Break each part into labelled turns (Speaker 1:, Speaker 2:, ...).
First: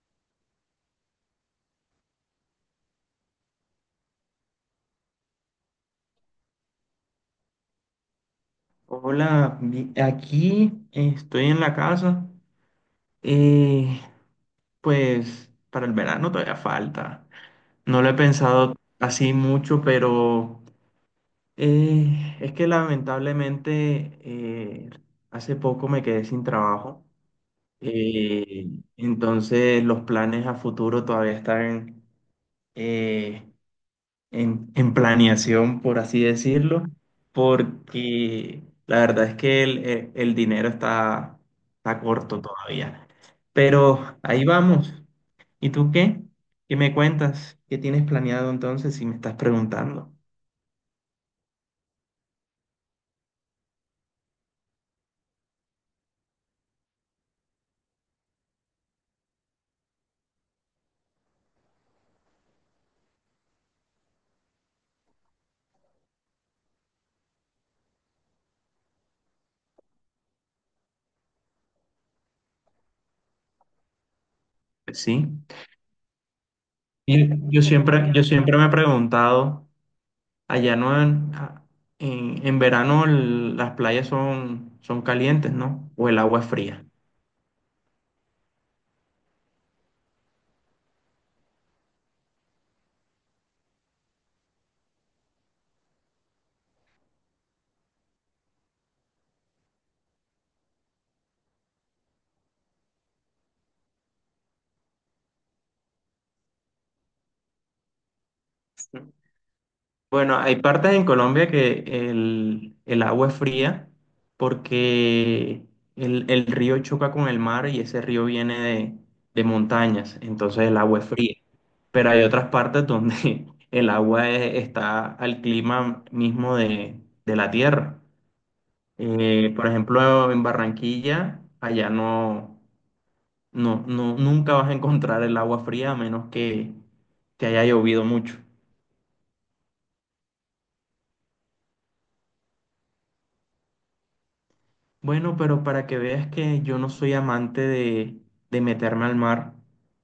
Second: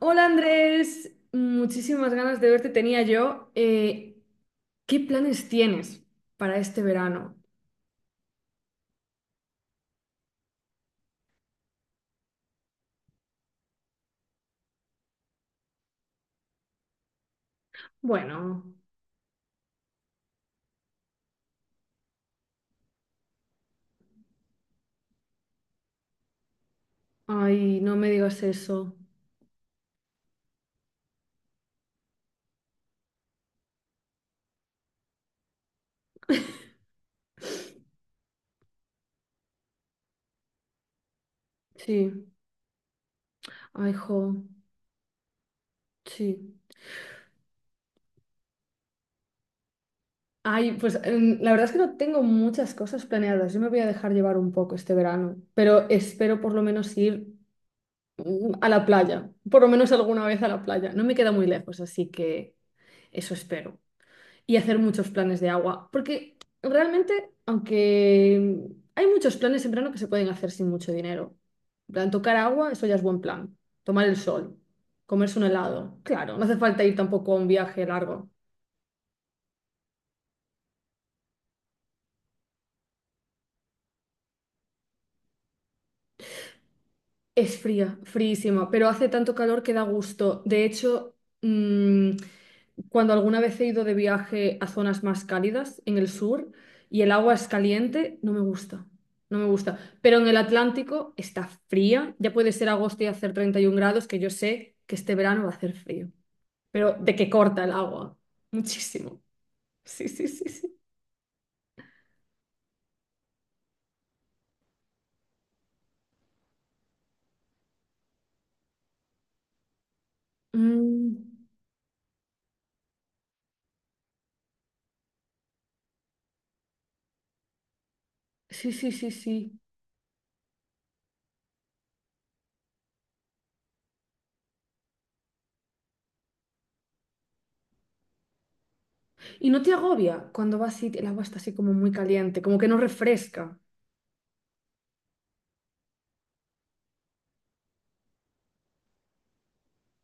Speaker 1: Hola Andrés, muchísimas ganas de verte tenía yo. ¿Qué planes tienes para este verano?
Speaker 2: Hola, aquí estoy en la casa. eh, pues para el verano todavía falta. No lo he
Speaker 1: Bueno,
Speaker 2: pensado así mucho, pero es que lamentablemente, hace poco me quedé sin trabajo.
Speaker 1: ay, no me digas
Speaker 2: eh,
Speaker 1: eso.
Speaker 2: entonces los planes a futuro todavía están, eh, en planeación, por así decirlo, porque la verdad es que el dinero está, está
Speaker 1: Sí,
Speaker 2: corto todavía.
Speaker 1: ay,
Speaker 2: Pero
Speaker 1: jo,
Speaker 2: ahí vamos. ¿Y tú qué?
Speaker 1: sí.
Speaker 2: ¿Qué me cuentas? ¿Qué tienes planeado entonces si me estás preguntando?
Speaker 1: Ay, pues la verdad es que no tengo muchas cosas planeadas. Yo me voy a dejar llevar un poco este verano, pero espero por lo menos ir a la playa, por lo menos alguna vez a la playa. No me queda muy lejos, así que eso espero. Y hacer muchos planes de agua, porque realmente, aunque hay muchos planes en verano que se pueden hacer sin mucho dinero. En plan, tocar agua, eso ya es buen plan. Tomar el sol,
Speaker 2: Pues sí.
Speaker 1: comerse un helado, claro, no hace falta ir
Speaker 2: Y
Speaker 1: tampoco a un
Speaker 2: Yo
Speaker 1: viaje
Speaker 2: siempre, yo
Speaker 1: largo.
Speaker 2: siempre me he preguntado, allá no en, a- en, en verano las playas son, ¿son calientes, no? ¿O el agua es fría?
Speaker 1: Es fría, fríísima, pero hace tanto calor que da gusto. De hecho, mm, cuando alguna vez he ido de viaje a zonas más cálidas en el sur y el agua es caliente, no me gusta. No me gusta. Pero en el Atlántico está fría. Ya puede ser agosto y hacer 31 grados, que yo sé que este verano va a hacer frío. Pero de que corta el agua. Muchísimo. Sí, sí,
Speaker 2: Bueno,
Speaker 1: sí,
Speaker 2: hay
Speaker 1: sí.
Speaker 2: partes en Colombia que el agua es fría porque el río choca con el mar y ese río viene de montañas, entonces el agua es
Speaker 1: Mm,
Speaker 2: fría. Pero hay otras partes donde el está al clima mismo de la tierra.
Speaker 1: sí, sí, sí, sí.
Speaker 2: Por ejemplo, en Barranquilla, allá no, nunca vas a encontrar el agua fría a menos que haya llovido mucho.
Speaker 1: ¿Y no te agobia cuando vas y el agua está así como muy caliente, como que no refresca?
Speaker 2: Bueno, pero para que veas que yo no soy amante de meterme al mar,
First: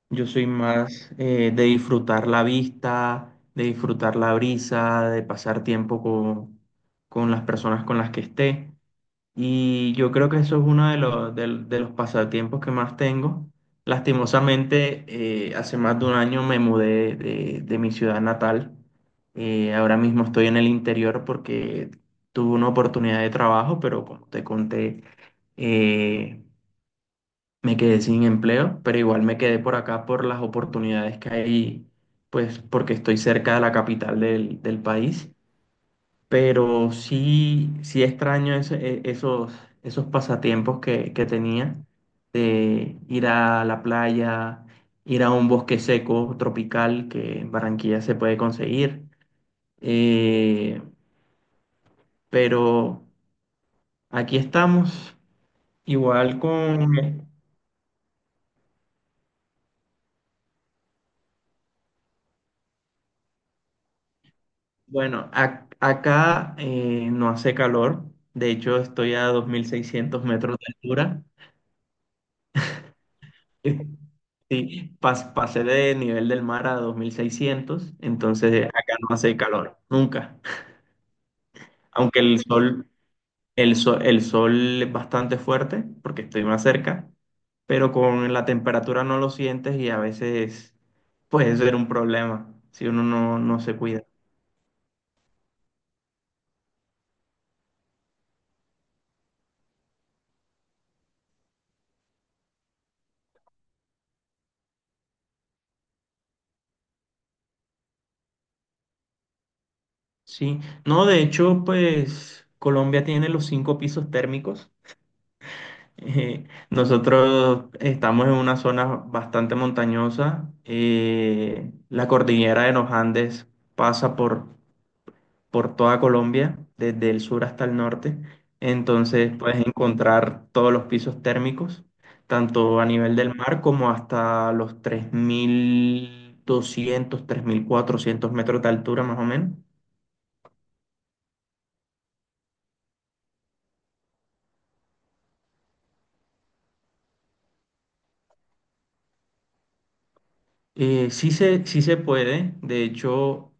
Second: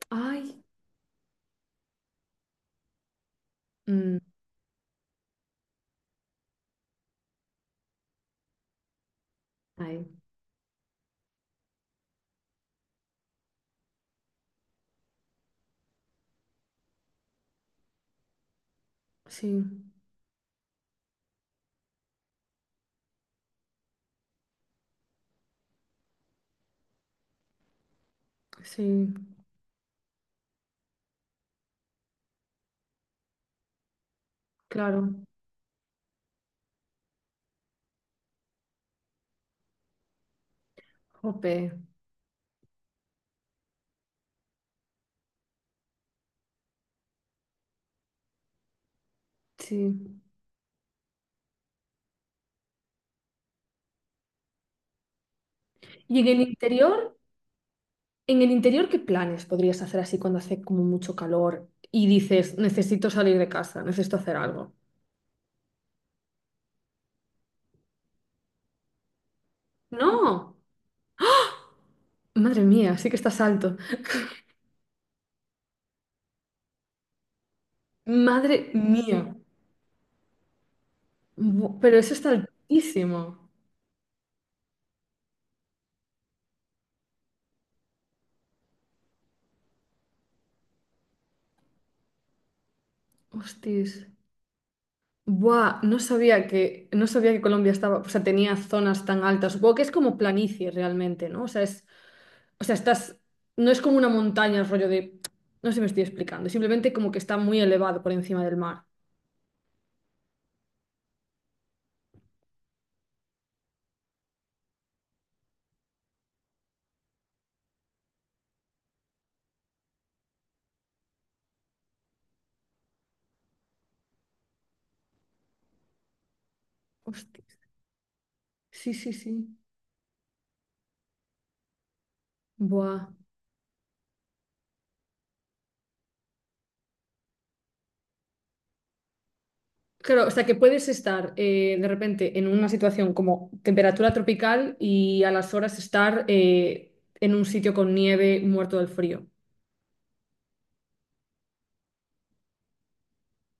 Speaker 2: yo soy
Speaker 1: Ay.
Speaker 2: más de disfrutar la vista, de disfrutar
Speaker 1: Mm,
Speaker 2: la brisa, de pasar tiempo con las personas con las que esté. Y
Speaker 1: ay.
Speaker 2: yo creo que eso es uno de de los pasatiempos que más tengo. Lastimosamente, hace más de un año me mudé de mi ciudad natal.
Speaker 1: Sí,
Speaker 2: Ahora mismo estoy en el interior porque tuve una oportunidad de trabajo, pero como te conté, eh, me quedé sin empleo, pero
Speaker 1: sí,
Speaker 2: igual me quedé por acá por las oportunidades que hay, pues porque estoy cerca de la capital del
Speaker 1: claro.
Speaker 2: país. Pero sí, sí extraño esos pasatiempos que
Speaker 1: Jope.
Speaker 2: tenía de ir a la playa, ir a un bosque seco tropical que en Barranquilla se puede conseguir.
Speaker 1: Sí.
Speaker 2: Eh, pero aquí estamos,
Speaker 1: Y
Speaker 2: igual con,
Speaker 1: en el interior, ¿qué planes podrías hacer así cuando hace como mucho calor y dices, necesito salir de casa, necesito hacer algo?
Speaker 2: bueno, acá, no hace calor, de hecho estoy a 2.600
Speaker 1: No,
Speaker 2: metros de altura.
Speaker 1: madre mía, sí que estás alto.
Speaker 2: Sí, pasé del nivel del mar a 2.600,
Speaker 1: Madre
Speaker 2: entonces acá no
Speaker 1: mía,
Speaker 2: hace calor, nunca.
Speaker 1: Bu- pero eso
Speaker 2: Aunque
Speaker 1: está
Speaker 2: el sol,
Speaker 1: altísimo.
Speaker 2: el sol es bastante fuerte porque estoy más cerca, pero con la temperatura no lo sientes y a veces puede ser un problema si uno no, no se
Speaker 1: Hostis.
Speaker 2: cuida.
Speaker 1: Buah, no sabía que, no sabía que Colombia estaba, o sea, tenía zonas tan altas. Supongo que es como planicie realmente, ¿no? O sea, es, o sea, estás, no es como una montaña, rollo de, no sé si me estoy explicando, simplemente como que está muy elevado por encima del mar.
Speaker 2: Sí, no, de hecho, pues Colombia tiene los cinco pisos térmicos. Nosotros estamos en una zona bastante montañosa. Eh, la cordillera de los Andes pasa por toda Colombia, desde el
Speaker 1: Hostia,
Speaker 2: sur hasta el norte.
Speaker 1: sí, sí,
Speaker 2: Entonces
Speaker 1: sí.
Speaker 2: puedes encontrar todos los pisos térmicos, tanto a
Speaker 1: Buah.
Speaker 2: nivel del mar como hasta los 3.200, 3.400 metros de altura, más o menos.
Speaker 1: Claro, o sea que puedes estar de repente en una situación como temperatura tropical y a las horas estar en un sitio con nieve muerto del frío.
Speaker 2: Sí se puede. De hecho,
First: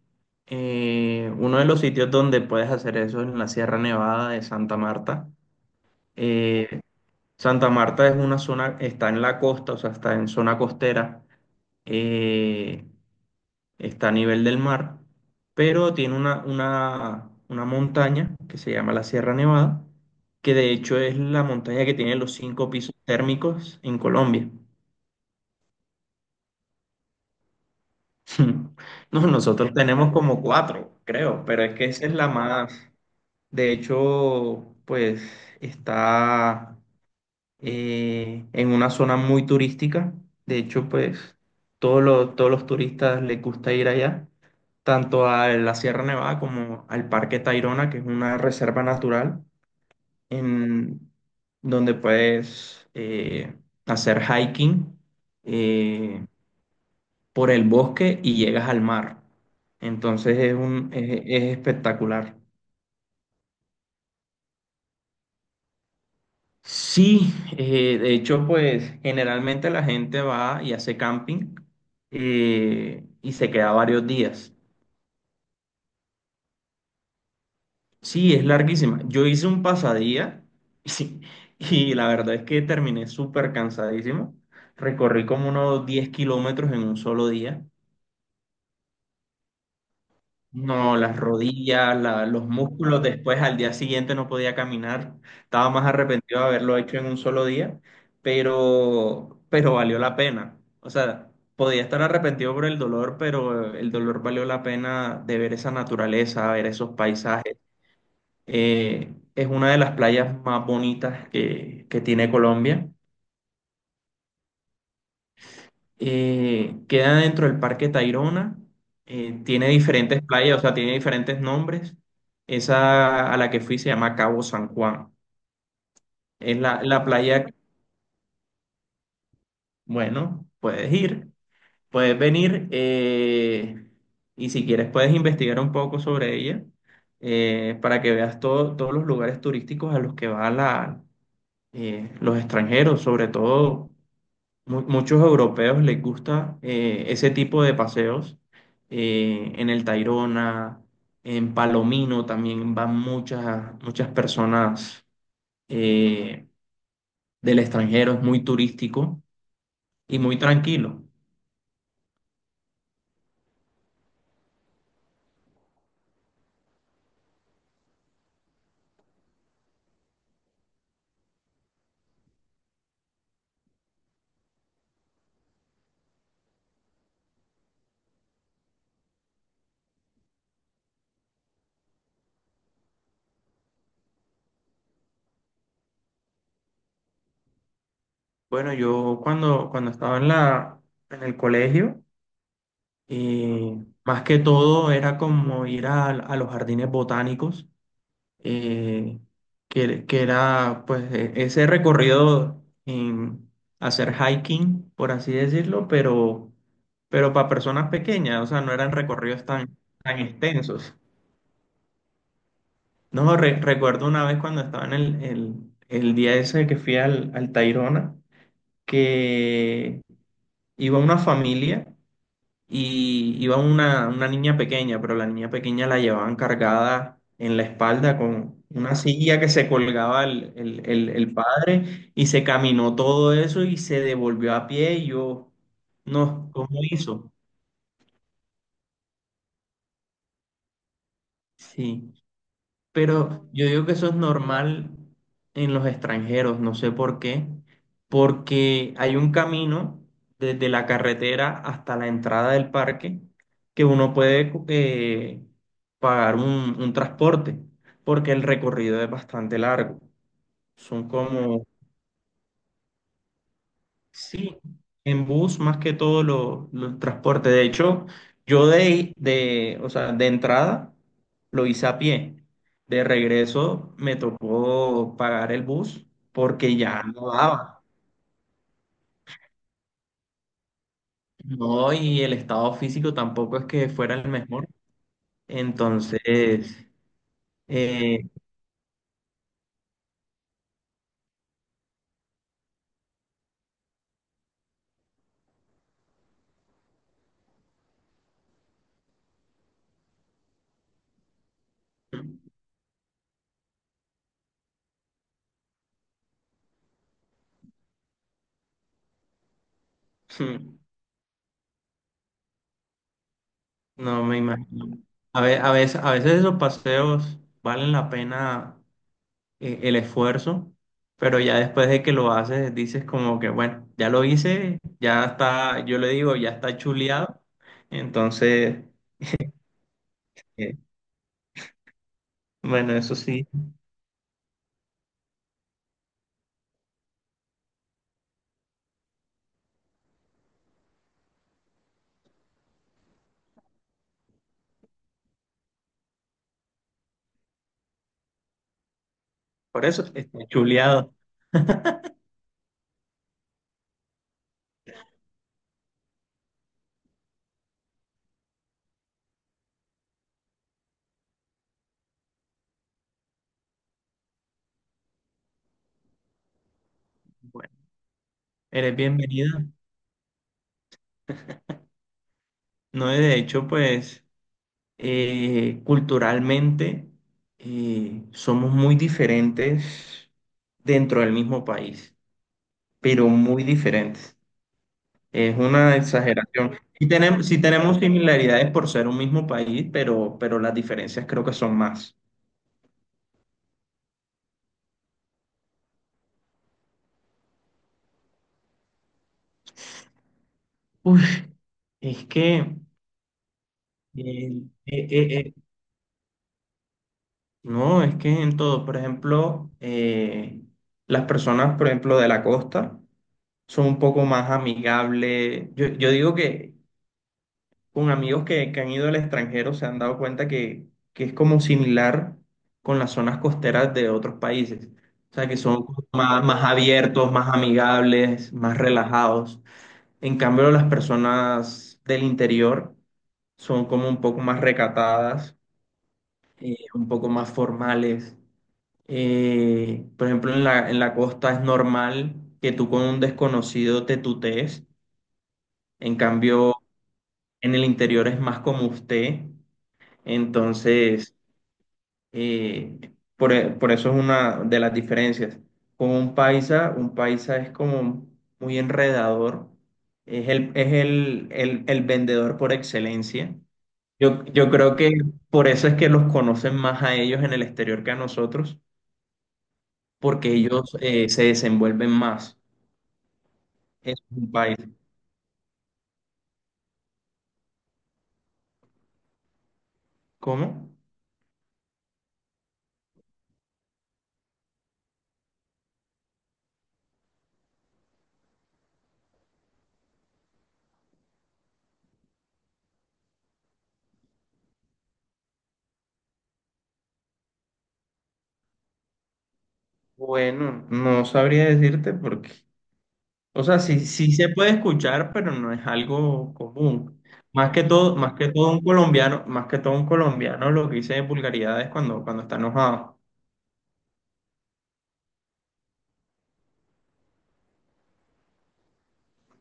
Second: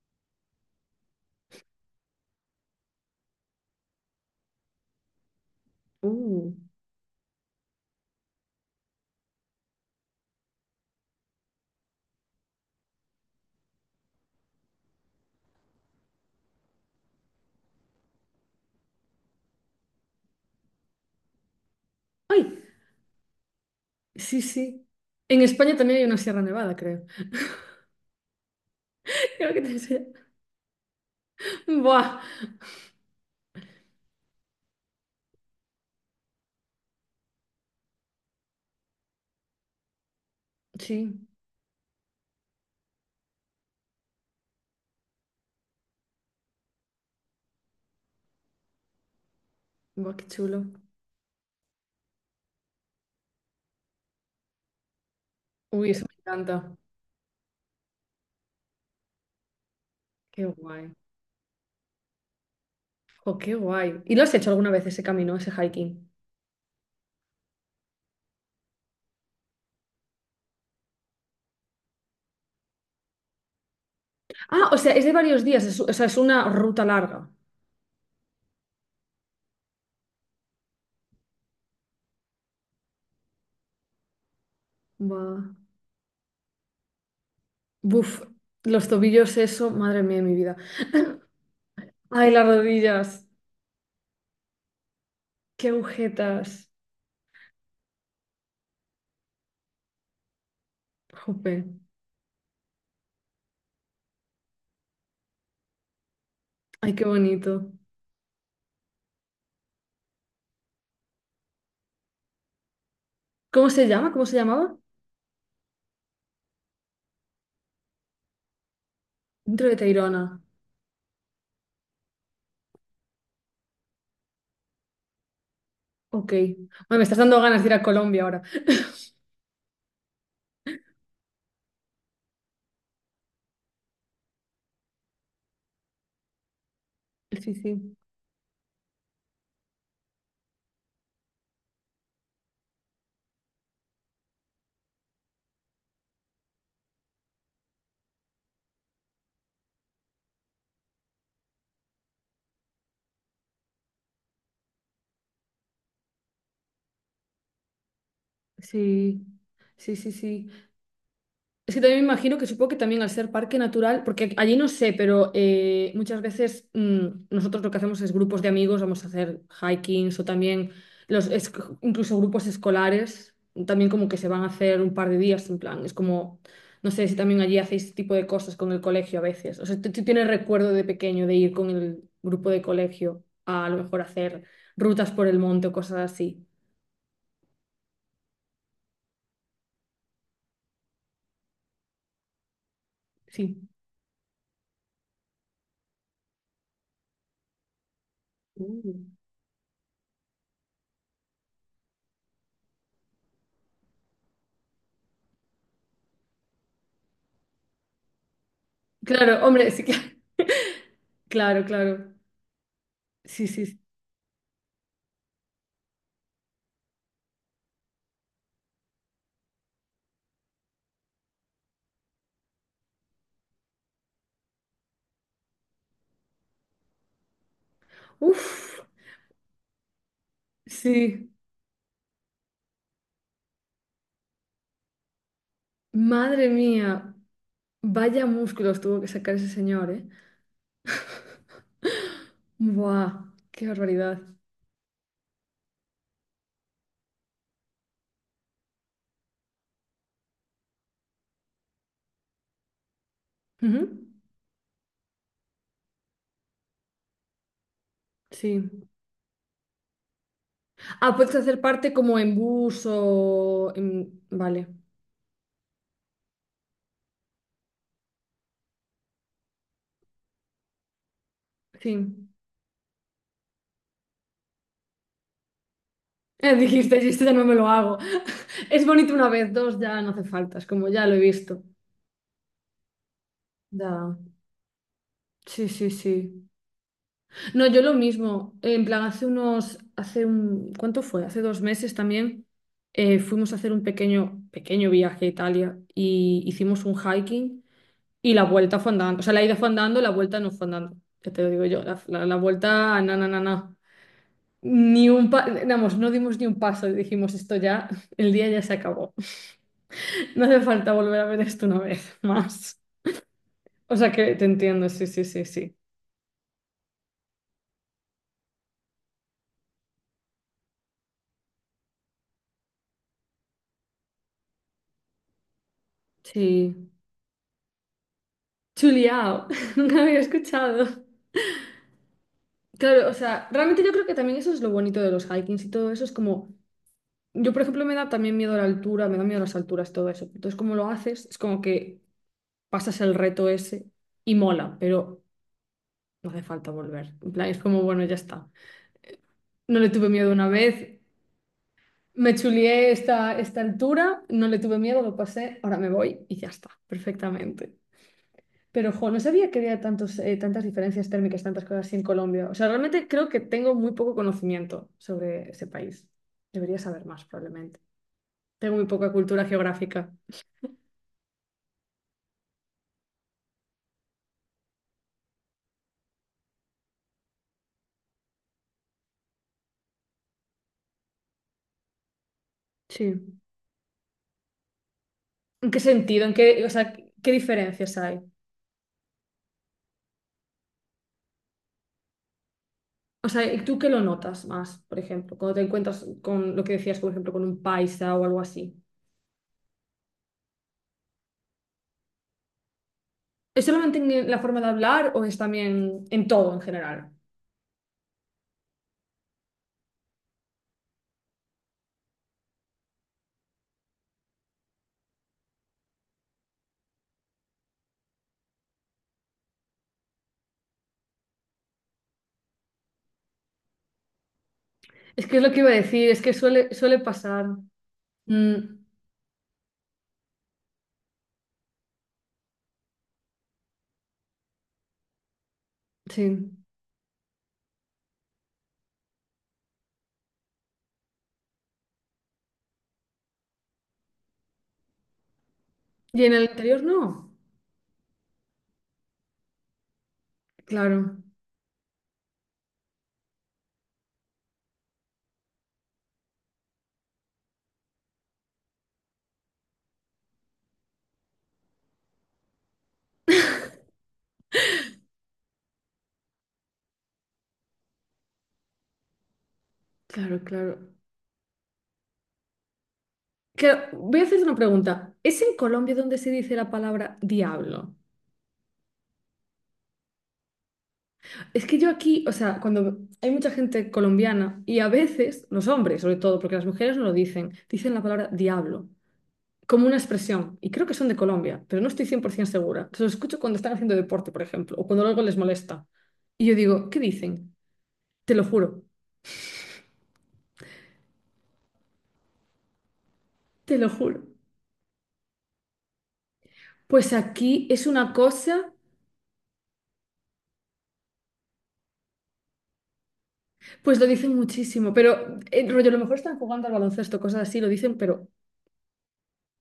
Speaker 2: uno de los sitios donde puedes hacer eso es en la Sierra Nevada de Santa Marta.
Speaker 1: Uh.
Speaker 2: Eh, Santa Marta es una zona, está en la costa, o sea, está en zona costera, eh, está a nivel del mar, pero tiene una montaña que se llama la Sierra Nevada, que de hecho es la montaña que tiene los
Speaker 1: ¡Ay!
Speaker 2: cinco pisos térmicos en
Speaker 1: Sí,
Speaker 2: Colombia.
Speaker 1: sí. En España también hay una Sierra Nevada, creo.
Speaker 2: No,
Speaker 1: Creo que te
Speaker 2: nosotros tenemos
Speaker 1: enseña.
Speaker 2: como cuatro, creo, pero es que esa es
Speaker 1: Buah.
Speaker 2: la más. De hecho, pues está, en una zona muy turística. De hecho,
Speaker 1: Sí,
Speaker 2: pues todos los turistas les gusta ir allá, tanto a la Sierra Nevada como al Parque Tayrona, que es una reserva natural
Speaker 1: buah, qué chulo.
Speaker 2: en donde puedes, hacer hiking.
Speaker 1: Uy, eso me
Speaker 2: Eh,
Speaker 1: encanta.
Speaker 2: por el bosque y llegas al mar. Entonces
Speaker 1: Qué guay.
Speaker 2: es espectacular.
Speaker 1: Oh, qué guay. ¿Y lo has hecho alguna vez ese camino, ese hiking?
Speaker 2: Sí, de hecho, pues generalmente la gente va y hace camping, y se queda varios días.
Speaker 1: Ah, o sea, es de varios días, o sea, es una ruta larga.
Speaker 2: Sí, es larguísima. Yo hice un pasadía y, y la verdad es que terminé súper cansadísimo. Recorrí
Speaker 1: Buah.
Speaker 2: como unos 10 kilómetros en un solo día.
Speaker 1: Buf, los tobillos, eso, madre mía de mi vida.
Speaker 2: No, las rodillas,
Speaker 1: Ay, las
Speaker 2: los músculos,
Speaker 1: rodillas,
Speaker 2: después al día siguiente no podía caminar,
Speaker 1: qué
Speaker 2: estaba más arrepentido de
Speaker 1: agujetas.
Speaker 2: haberlo hecho en un solo día, pero valió la pena. O sea,
Speaker 1: Jope,
Speaker 2: podía estar arrepentido por el dolor, pero el dolor valió la pena de ver esa naturaleza, ver esos
Speaker 1: ay, qué
Speaker 2: paisajes.
Speaker 1: bonito.
Speaker 2: Es una de las playas más bonitas que tiene Colombia.
Speaker 1: ¿Cómo se llama? ¿Cómo se llamaba?
Speaker 2: Queda dentro del Parque Tayrona,
Speaker 1: Dentro
Speaker 2: tiene
Speaker 1: de
Speaker 2: diferentes
Speaker 1: Tayrona.
Speaker 2: playas, o sea, tiene diferentes nombres. Esa a la que fui se llama Cabo San Juan.
Speaker 1: Ok.
Speaker 2: Es
Speaker 1: Bueno, me
Speaker 2: la
Speaker 1: estás dando
Speaker 2: playa,
Speaker 1: ganas de ir a Colombia ahora.
Speaker 2: bueno, puedes ir, puedes venir, y si quieres puedes investigar un poco sobre ella,
Speaker 1: Sí, sí,
Speaker 2: para que veas todos los lugares turísticos a los que van la, los extranjeros, sobre todo muchos europeos les gusta, ese tipo de paseos. Eh, en el Tayrona, en Palomino también van muchas personas, eh, del extranjero. Es muy turístico
Speaker 1: sí, sí, sí,
Speaker 2: y muy
Speaker 1: sí.
Speaker 2: tranquilo.
Speaker 1: Es que también me imagino que supongo que también al ser parque natural, porque allí no sé, pero muchas veces nosotros lo que hacemos es grupos de amigos, vamos a hacer hikings o también los es- incluso grupos escolares, también como que se van a hacer un par de días en plan, es como, no sé si también allí hacéis este tipo de cosas con el colegio a veces. O sea, ¿tú tienes recuerdo de pequeño de ir con el grupo de colegio a lo mejor hacer rutas por el monte o cosas así?
Speaker 2: Bueno, yo cuando estaba en en el colegio,
Speaker 1: Sí.
Speaker 2: más que todo era como ir a los jardines botánicos,
Speaker 1: Mm.
Speaker 2: eh, que era pues ese recorrido en hacer hiking, por así decirlo, pero para personas pequeñas, o sea, no eran
Speaker 1: Claro,
Speaker 2: recorridos
Speaker 1: hombre,
Speaker 2: tan,
Speaker 1: sí que...
Speaker 2: tan extensos.
Speaker 1: Claro, claro.
Speaker 2: No,
Speaker 1: Sí, sí, sí.
Speaker 2: recuerdo una vez cuando estaba en el día ese que fui al, al Tayrona, que iba una familia y iba una niña pequeña, pero la niña pequeña la llevaban cargada en la espalda con
Speaker 1: Uf,
Speaker 2: una silla que se colgaba
Speaker 1: sí,
Speaker 2: el padre y se caminó todo eso y se devolvió a pie y yo,
Speaker 1: madre
Speaker 2: no, ¿cómo
Speaker 1: mía,
Speaker 2: hizo?
Speaker 1: vaya músculos tuvo que sacar ese señor, ¿eh?
Speaker 2: Sí.
Speaker 1: Buah,
Speaker 2: Pero
Speaker 1: qué
Speaker 2: yo digo que eso es
Speaker 1: barbaridad.
Speaker 2: normal en los extranjeros, no sé por qué, porque hay un camino desde la carretera hasta la entrada del parque que
Speaker 1: Ujú,
Speaker 2: uno puede, pagar un transporte, porque el
Speaker 1: sí.
Speaker 2: recorrido es bastante largo. Son
Speaker 1: Ah, puedes hacer
Speaker 2: como
Speaker 1: parte como en bus
Speaker 2: sí,
Speaker 1: Vale,
Speaker 2: en bus más que todo los transportes. De hecho, yo o sea, de entrada lo hice a
Speaker 1: sí.
Speaker 2: pie. De regreso me tocó pagar el bus porque
Speaker 1: Dijiste,
Speaker 2: ya
Speaker 1: yo esto
Speaker 2: no
Speaker 1: ya no me lo
Speaker 2: daba.
Speaker 1: hago. Es bonito una vez, dos ya no hace falta, es como ya lo he visto.
Speaker 2: No, y el estado físico tampoco es que fuera
Speaker 1: Ya.
Speaker 2: el mejor.
Speaker 1: Sí, sí, sí.
Speaker 2: Entonces,
Speaker 1: No, yo lo
Speaker 2: eh,
Speaker 1: mismo. En plan, hace unos, hace un, ¿cuánto fue? Hace dos meses también fuimos a hacer un pequeño, pequeño viaje a Italia y hicimos un hiking y la vuelta fue andando. O sea, la ida fue andando, la vuelta no fue andando. Ya te lo digo yo, la vuelta, na, na, na, na. Ni un pa- vamos, no dimos ni un paso y dijimos esto ya, el día ya se acabó. No hace
Speaker 2: Hmm,
Speaker 1: falta volver a ver esto una vez más. O sea
Speaker 2: no
Speaker 1: que
Speaker 2: me
Speaker 1: te entiendo,
Speaker 2: imagino.
Speaker 1: sí, sí, sí,
Speaker 2: A
Speaker 1: sí.
Speaker 2: veces, a veces esos paseos valen la pena, el esfuerzo, pero ya después de que lo haces, dices como que, bueno, ya lo hice, ya está, yo le digo, ya está
Speaker 1: Sí.
Speaker 2: chuleado. Entonces,
Speaker 1: Chuliao, nunca había
Speaker 2: eh,
Speaker 1: escuchado.
Speaker 2: bueno,
Speaker 1: Claro, o
Speaker 2: eso
Speaker 1: sea,
Speaker 2: sí,
Speaker 1: realmente yo creo que también eso es lo bonito de los hikings y todo eso. Es como, yo por ejemplo me da también miedo a la altura, me da miedo a las alturas, todo eso. Entonces, como lo haces, es como que pasas el reto ese y mola, pero no hace falta volver. En plan, es como, bueno, ya está. No
Speaker 2: por
Speaker 1: le
Speaker 2: eso
Speaker 1: tuve
Speaker 2: está
Speaker 1: miedo una vez,
Speaker 2: chuleado.
Speaker 1: me chulié esta, esta altura, no le tuve miedo, lo pasé, ahora me voy y ya está, perfectamente. Pero, jo, no sabía que había tantos, tantas diferencias térmicas, tantas cosas así en Colombia. O sea, realmente creo que tengo muy poco conocimiento sobre ese país. Debería saber más,
Speaker 2: Bueno,
Speaker 1: probablemente. Tengo muy
Speaker 2: eres
Speaker 1: poca cultura
Speaker 2: bienvenida.
Speaker 1: geográfica.
Speaker 2: No, de hecho, pues, culturalmente, somos muy diferentes dentro del mismo país, pero
Speaker 1: Sí.
Speaker 2: muy diferentes. Es
Speaker 1: ¿En qué
Speaker 2: una
Speaker 1: sentido? ¿En qué, o
Speaker 2: exageración.
Speaker 1: sea,
Speaker 2: Y
Speaker 1: qué
Speaker 2: tenemos, sí
Speaker 1: diferencias
Speaker 2: tenemos
Speaker 1: hay?
Speaker 2: similaridades por ser un mismo país, pero las diferencias creo que son más.
Speaker 1: O sea, ¿y tú qué lo notas más, por ejemplo, cuando te encuentras con lo que decías, por ejemplo, con un paisa o algo así?
Speaker 2: Uy, es que,
Speaker 1: ¿Es solamente en la forma
Speaker 2: eh,
Speaker 1: de
Speaker 2: eh,
Speaker 1: hablar o es
Speaker 2: eh, eh,
Speaker 1: también en todo en general?
Speaker 2: no, es que en todo, por ejemplo, las personas, por ejemplo, de la costa son un poco más amigables. Yo digo que con amigos que han ido al extranjero se han dado cuenta que es como similar con las zonas costeras de otros países.
Speaker 1: Es
Speaker 2: O
Speaker 1: que es
Speaker 2: sea,
Speaker 1: lo
Speaker 2: que
Speaker 1: que iba a
Speaker 2: son como
Speaker 1: decir, es que
Speaker 2: más, más
Speaker 1: suele, suele
Speaker 2: abiertos,
Speaker 1: pasar.
Speaker 2: más amigables,
Speaker 1: Mm,
Speaker 2: más relajados. En cambio, las personas del interior son como un poco más recatadas,
Speaker 1: sí.
Speaker 2: un poco más formales. Por ejemplo, en en la costa es normal que tú con un desconocido te tutees. En
Speaker 1: Y en el
Speaker 2: cambio,
Speaker 1: interior no.
Speaker 2: en el interior es más como usted.
Speaker 1: Claro,
Speaker 2: Entonces, por eso es una de las diferencias. Con un paisa es como muy enredador, es el vendedor por excelencia. Yo creo que por eso es que los conocen más a ellos en el exterior que a nosotros,
Speaker 1: claro,
Speaker 2: porque ellos,
Speaker 1: claro.
Speaker 2: se desenvuelven más.
Speaker 1: Claro, voy
Speaker 2: Es
Speaker 1: a hacerte
Speaker 2: un
Speaker 1: una
Speaker 2: país.
Speaker 1: pregunta. ¿Es en Colombia donde se dice la palabra diablo?
Speaker 2: ¿Cómo?
Speaker 1: Es que yo aquí, o sea, cuando hay mucha gente colombiana y a veces, los hombres sobre todo, porque las mujeres no lo dicen, dicen la palabra diablo como una expresión. Y creo que son de Colombia, pero no estoy 100% segura. Se lo escucho cuando están haciendo deporte, por ejemplo, o cuando algo les molesta. Y yo digo, ¿qué dicen? Te lo juro,
Speaker 2: Bueno, no sabría decirte porque, o
Speaker 1: te
Speaker 2: sea,
Speaker 1: lo
Speaker 2: sí,
Speaker 1: juro.
Speaker 2: sí se puede escuchar, pero no es algo
Speaker 1: Pues
Speaker 2: común.
Speaker 1: aquí es una
Speaker 2: Más que todo
Speaker 1: cosa.
Speaker 2: un colombiano, más que todo un colombiano lo que dice vulgaridades cuando, cuando está enojado.
Speaker 1: Pues lo dicen muchísimo, pero rollo, a lo mejor están jugando al baloncesto, cosas así, lo dicen, pero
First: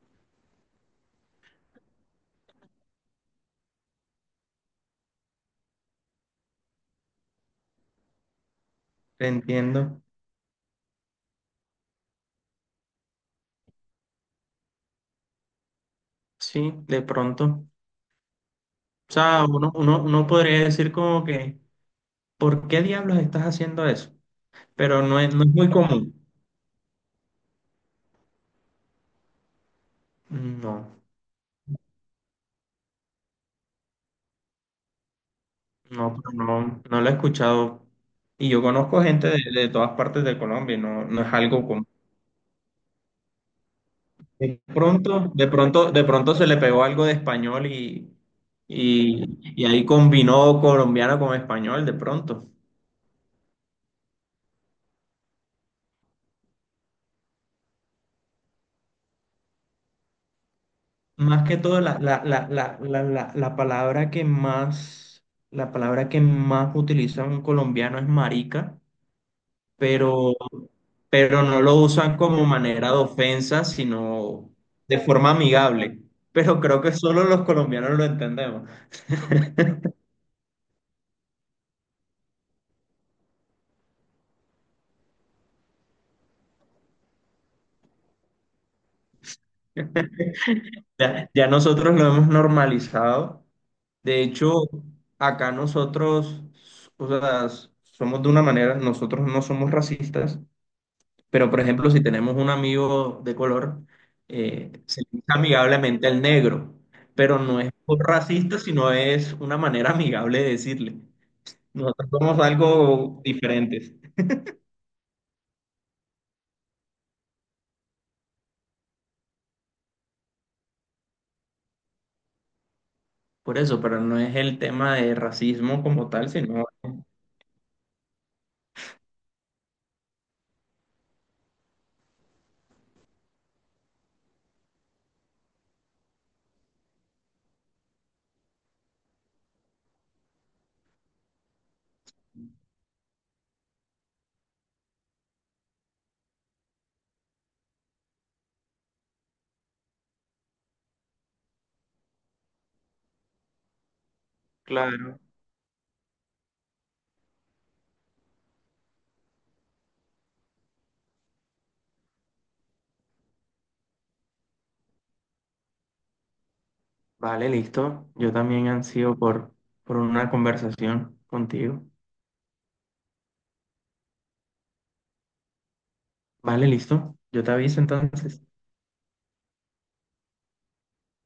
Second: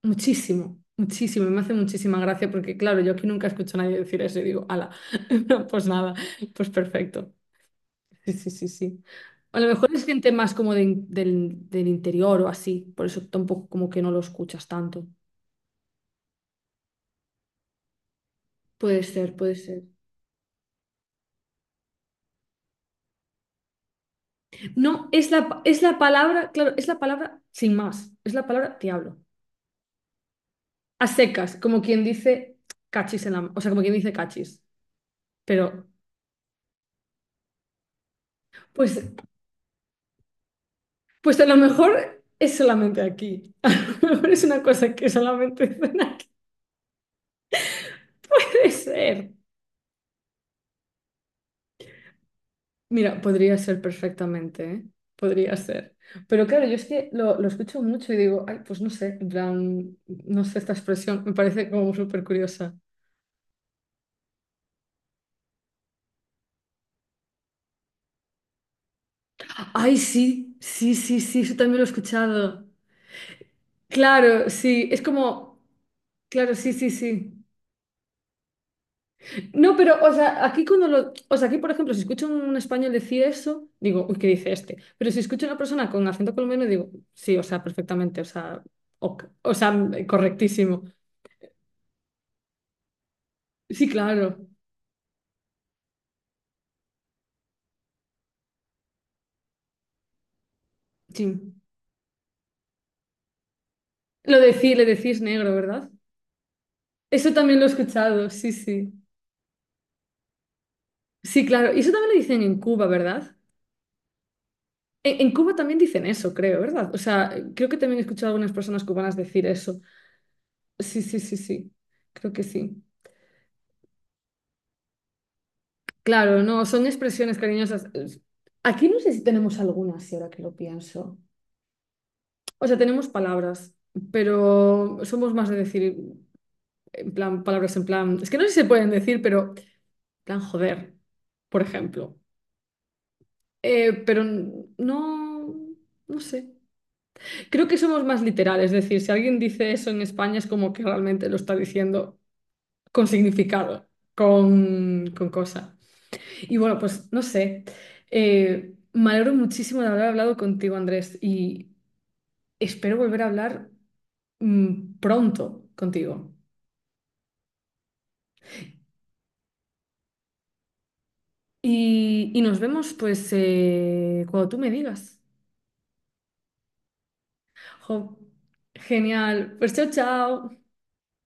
Speaker 1: muchísimo, muchísimo. Y me hace muchísima gracia porque, claro, yo aquí nunca escucho a nadie decir eso y digo, ala, no, pues nada, pues perfecto. Sí, sí, sí, sí.
Speaker 2: Te
Speaker 1: A lo mejor
Speaker 2: entiendo.
Speaker 1: es gente más como de del interior o así, por eso tampoco como que no lo escuchas tanto.
Speaker 2: Sí, de pronto.
Speaker 1: Puede
Speaker 2: O
Speaker 1: ser,
Speaker 2: sea,
Speaker 1: puede ser.
Speaker 2: uno podría decir como que, ¿por qué diablos estás haciendo eso? Pero
Speaker 1: No,
Speaker 2: no
Speaker 1: es
Speaker 2: es, no
Speaker 1: la,
Speaker 2: es muy
Speaker 1: es la
Speaker 2: común.
Speaker 1: palabra, claro, es la palabra sin más, es la palabra diablo.
Speaker 2: No,
Speaker 1: A secas, como quien dice cachis en la... O sea, como quien dice cachis. Pero
Speaker 2: no, pero no, no lo he escuchado. Y yo
Speaker 1: pues,
Speaker 2: conozco gente de todas partes de Colombia y no, no es
Speaker 1: pues a lo
Speaker 2: algo común.
Speaker 1: mejor es solamente aquí. A lo mejor es una cosa que solamente ven
Speaker 2: De
Speaker 1: aquí.
Speaker 2: pronto se le pegó algo de español y,
Speaker 1: Puede
Speaker 2: y,
Speaker 1: ser.
Speaker 2: y ahí combinó colombiano con español, de pronto.
Speaker 1: Mira, podría ser perfectamente, ¿eh? Podría ser. Pero claro, yo es que lo escucho mucho y digo, ay, pues no sé, en plan, no sé esta expresión, me
Speaker 2: Más que
Speaker 1: parece
Speaker 2: todo,
Speaker 1: como
Speaker 2: la, la,
Speaker 1: súper
Speaker 2: la,
Speaker 1: curiosa.
Speaker 2: la, la, la, la palabra que más, la palabra que más utiliza un colombiano es marica,
Speaker 1: Ay,
Speaker 2: pero,
Speaker 1: sí, sí, sí, sí,
Speaker 2: pero
Speaker 1: eso
Speaker 2: no
Speaker 1: también
Speaker 2: lo
Speaker 1: lo he
Speaker 2: usan como
Speaker 1: escuchado.
Speaker 2: manera de ofensa,
Speaker 1: Claro,
Speaker 2: sino
Speaker 1: sí,
Speaker 2: de
Speaker 1: es
Speaker 2: forma
Speaker 1: como,
Speaker 2: amigable.
Speaker 1: claro,
Speaker 2: Pero
Speaker 1: sí,
Speaker 2: creo
Speaker 1: sí,
Speaker 2: que solo los
Speaker 1: sí.
Speaker 2: colombianos lo entendemos.
Speaker 1: No, pero, o sea, aquí cuando lo, o sea, aquí por ejemplo, si escucho un español decir eso, digo, uy, ¿qué dice este? Pero si escucho a una persona con acento colombiano, digo, sí, o sea, perfectamente, o sea, ok, o sea, correctísimo.
Speaker 2: Ya nosotros lo hemos normalizado.
Speaker 1: Sí,
Speaker 2: De
Speaker 1: claro,
Speaker 2: hecho, acá nosotros, o sea, somos de una manera, nosotros no somos racistas, pero
Speaker 1: sí.
Speaker 2: por ejemplo, si tenemos un amigo de color,
Speaker 1: Lo de le
Speaker 2: se le
Speaker 1: decís
Speaker 2: dice
Speaker 1: negro, ¿verdad?
Speaker 2: amigablemente al negro,
Speaker 1: Eso
Speaker 2: pero
Speaker 1: también
Speaker 2: no
Speaker 1: lo he
Speaker 2: es por
Speaker 1: escuchado, sí,
Speaker 2: racista, sino
Speaker 1: sí.
Speaker 2: es una manera amigable de decirle.
Speaker 1: Sí, claro, y eso
Speaker 2: Nosotros
Speaker 1: también lo
Speaker 2: somos
Speaker 1: dicen en Cuba,
Speaker 2: algo
Speaker 1: ¿verdad?
Speaker 2: diferentes.
Speaker 1: En Cuba también dicen eso, creo, ¿verdad? O sea, creo que también he escuchado a algunas personas cubanas decir eso. Sí, sí, sí, sí, creo que sí.
Speaker 2: Por eso, pero no es el tema de racismo como tal,
Speaker 1: Claro, no,
Speaker 2: sino...
Speaker 1: son expresiones cariñosas. Es- Aquí no sé si tenemos alguna, si ahora que lo pienso. O sea, tenemos palabras, pero somos más de decir, en plan, palabras en plan, es que no sé si se pueden decir, pero, en plan, joder, por ejemplo. Pero no, no sé. Creo que somos más literales, es decir, si alguien dice eso en España es como que realmente lo está diciendo con significado,
Speaker 2: Claro,
Speaker 1: con cosa. Y bueno, pues no sé. Me alegro muchísimo de haber hablado contigo, Andrés, y espero volver a hablar pronto contigo.
Speaker 2: vale, listo. Yo también ansío por una conversación contigo.
Speaker 1: Y nos vemos, pues, cuando tú me digas.
Speaker 2: Vale, listo. Yo te aviso
Speaker 1: Jo,
Speaker 2: entonces.
Speaker 1: genial. Pues chao, chao.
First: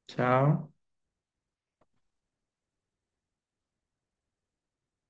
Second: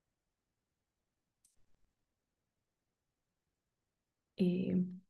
Speaker 2: Chao.
Speaker 1: Y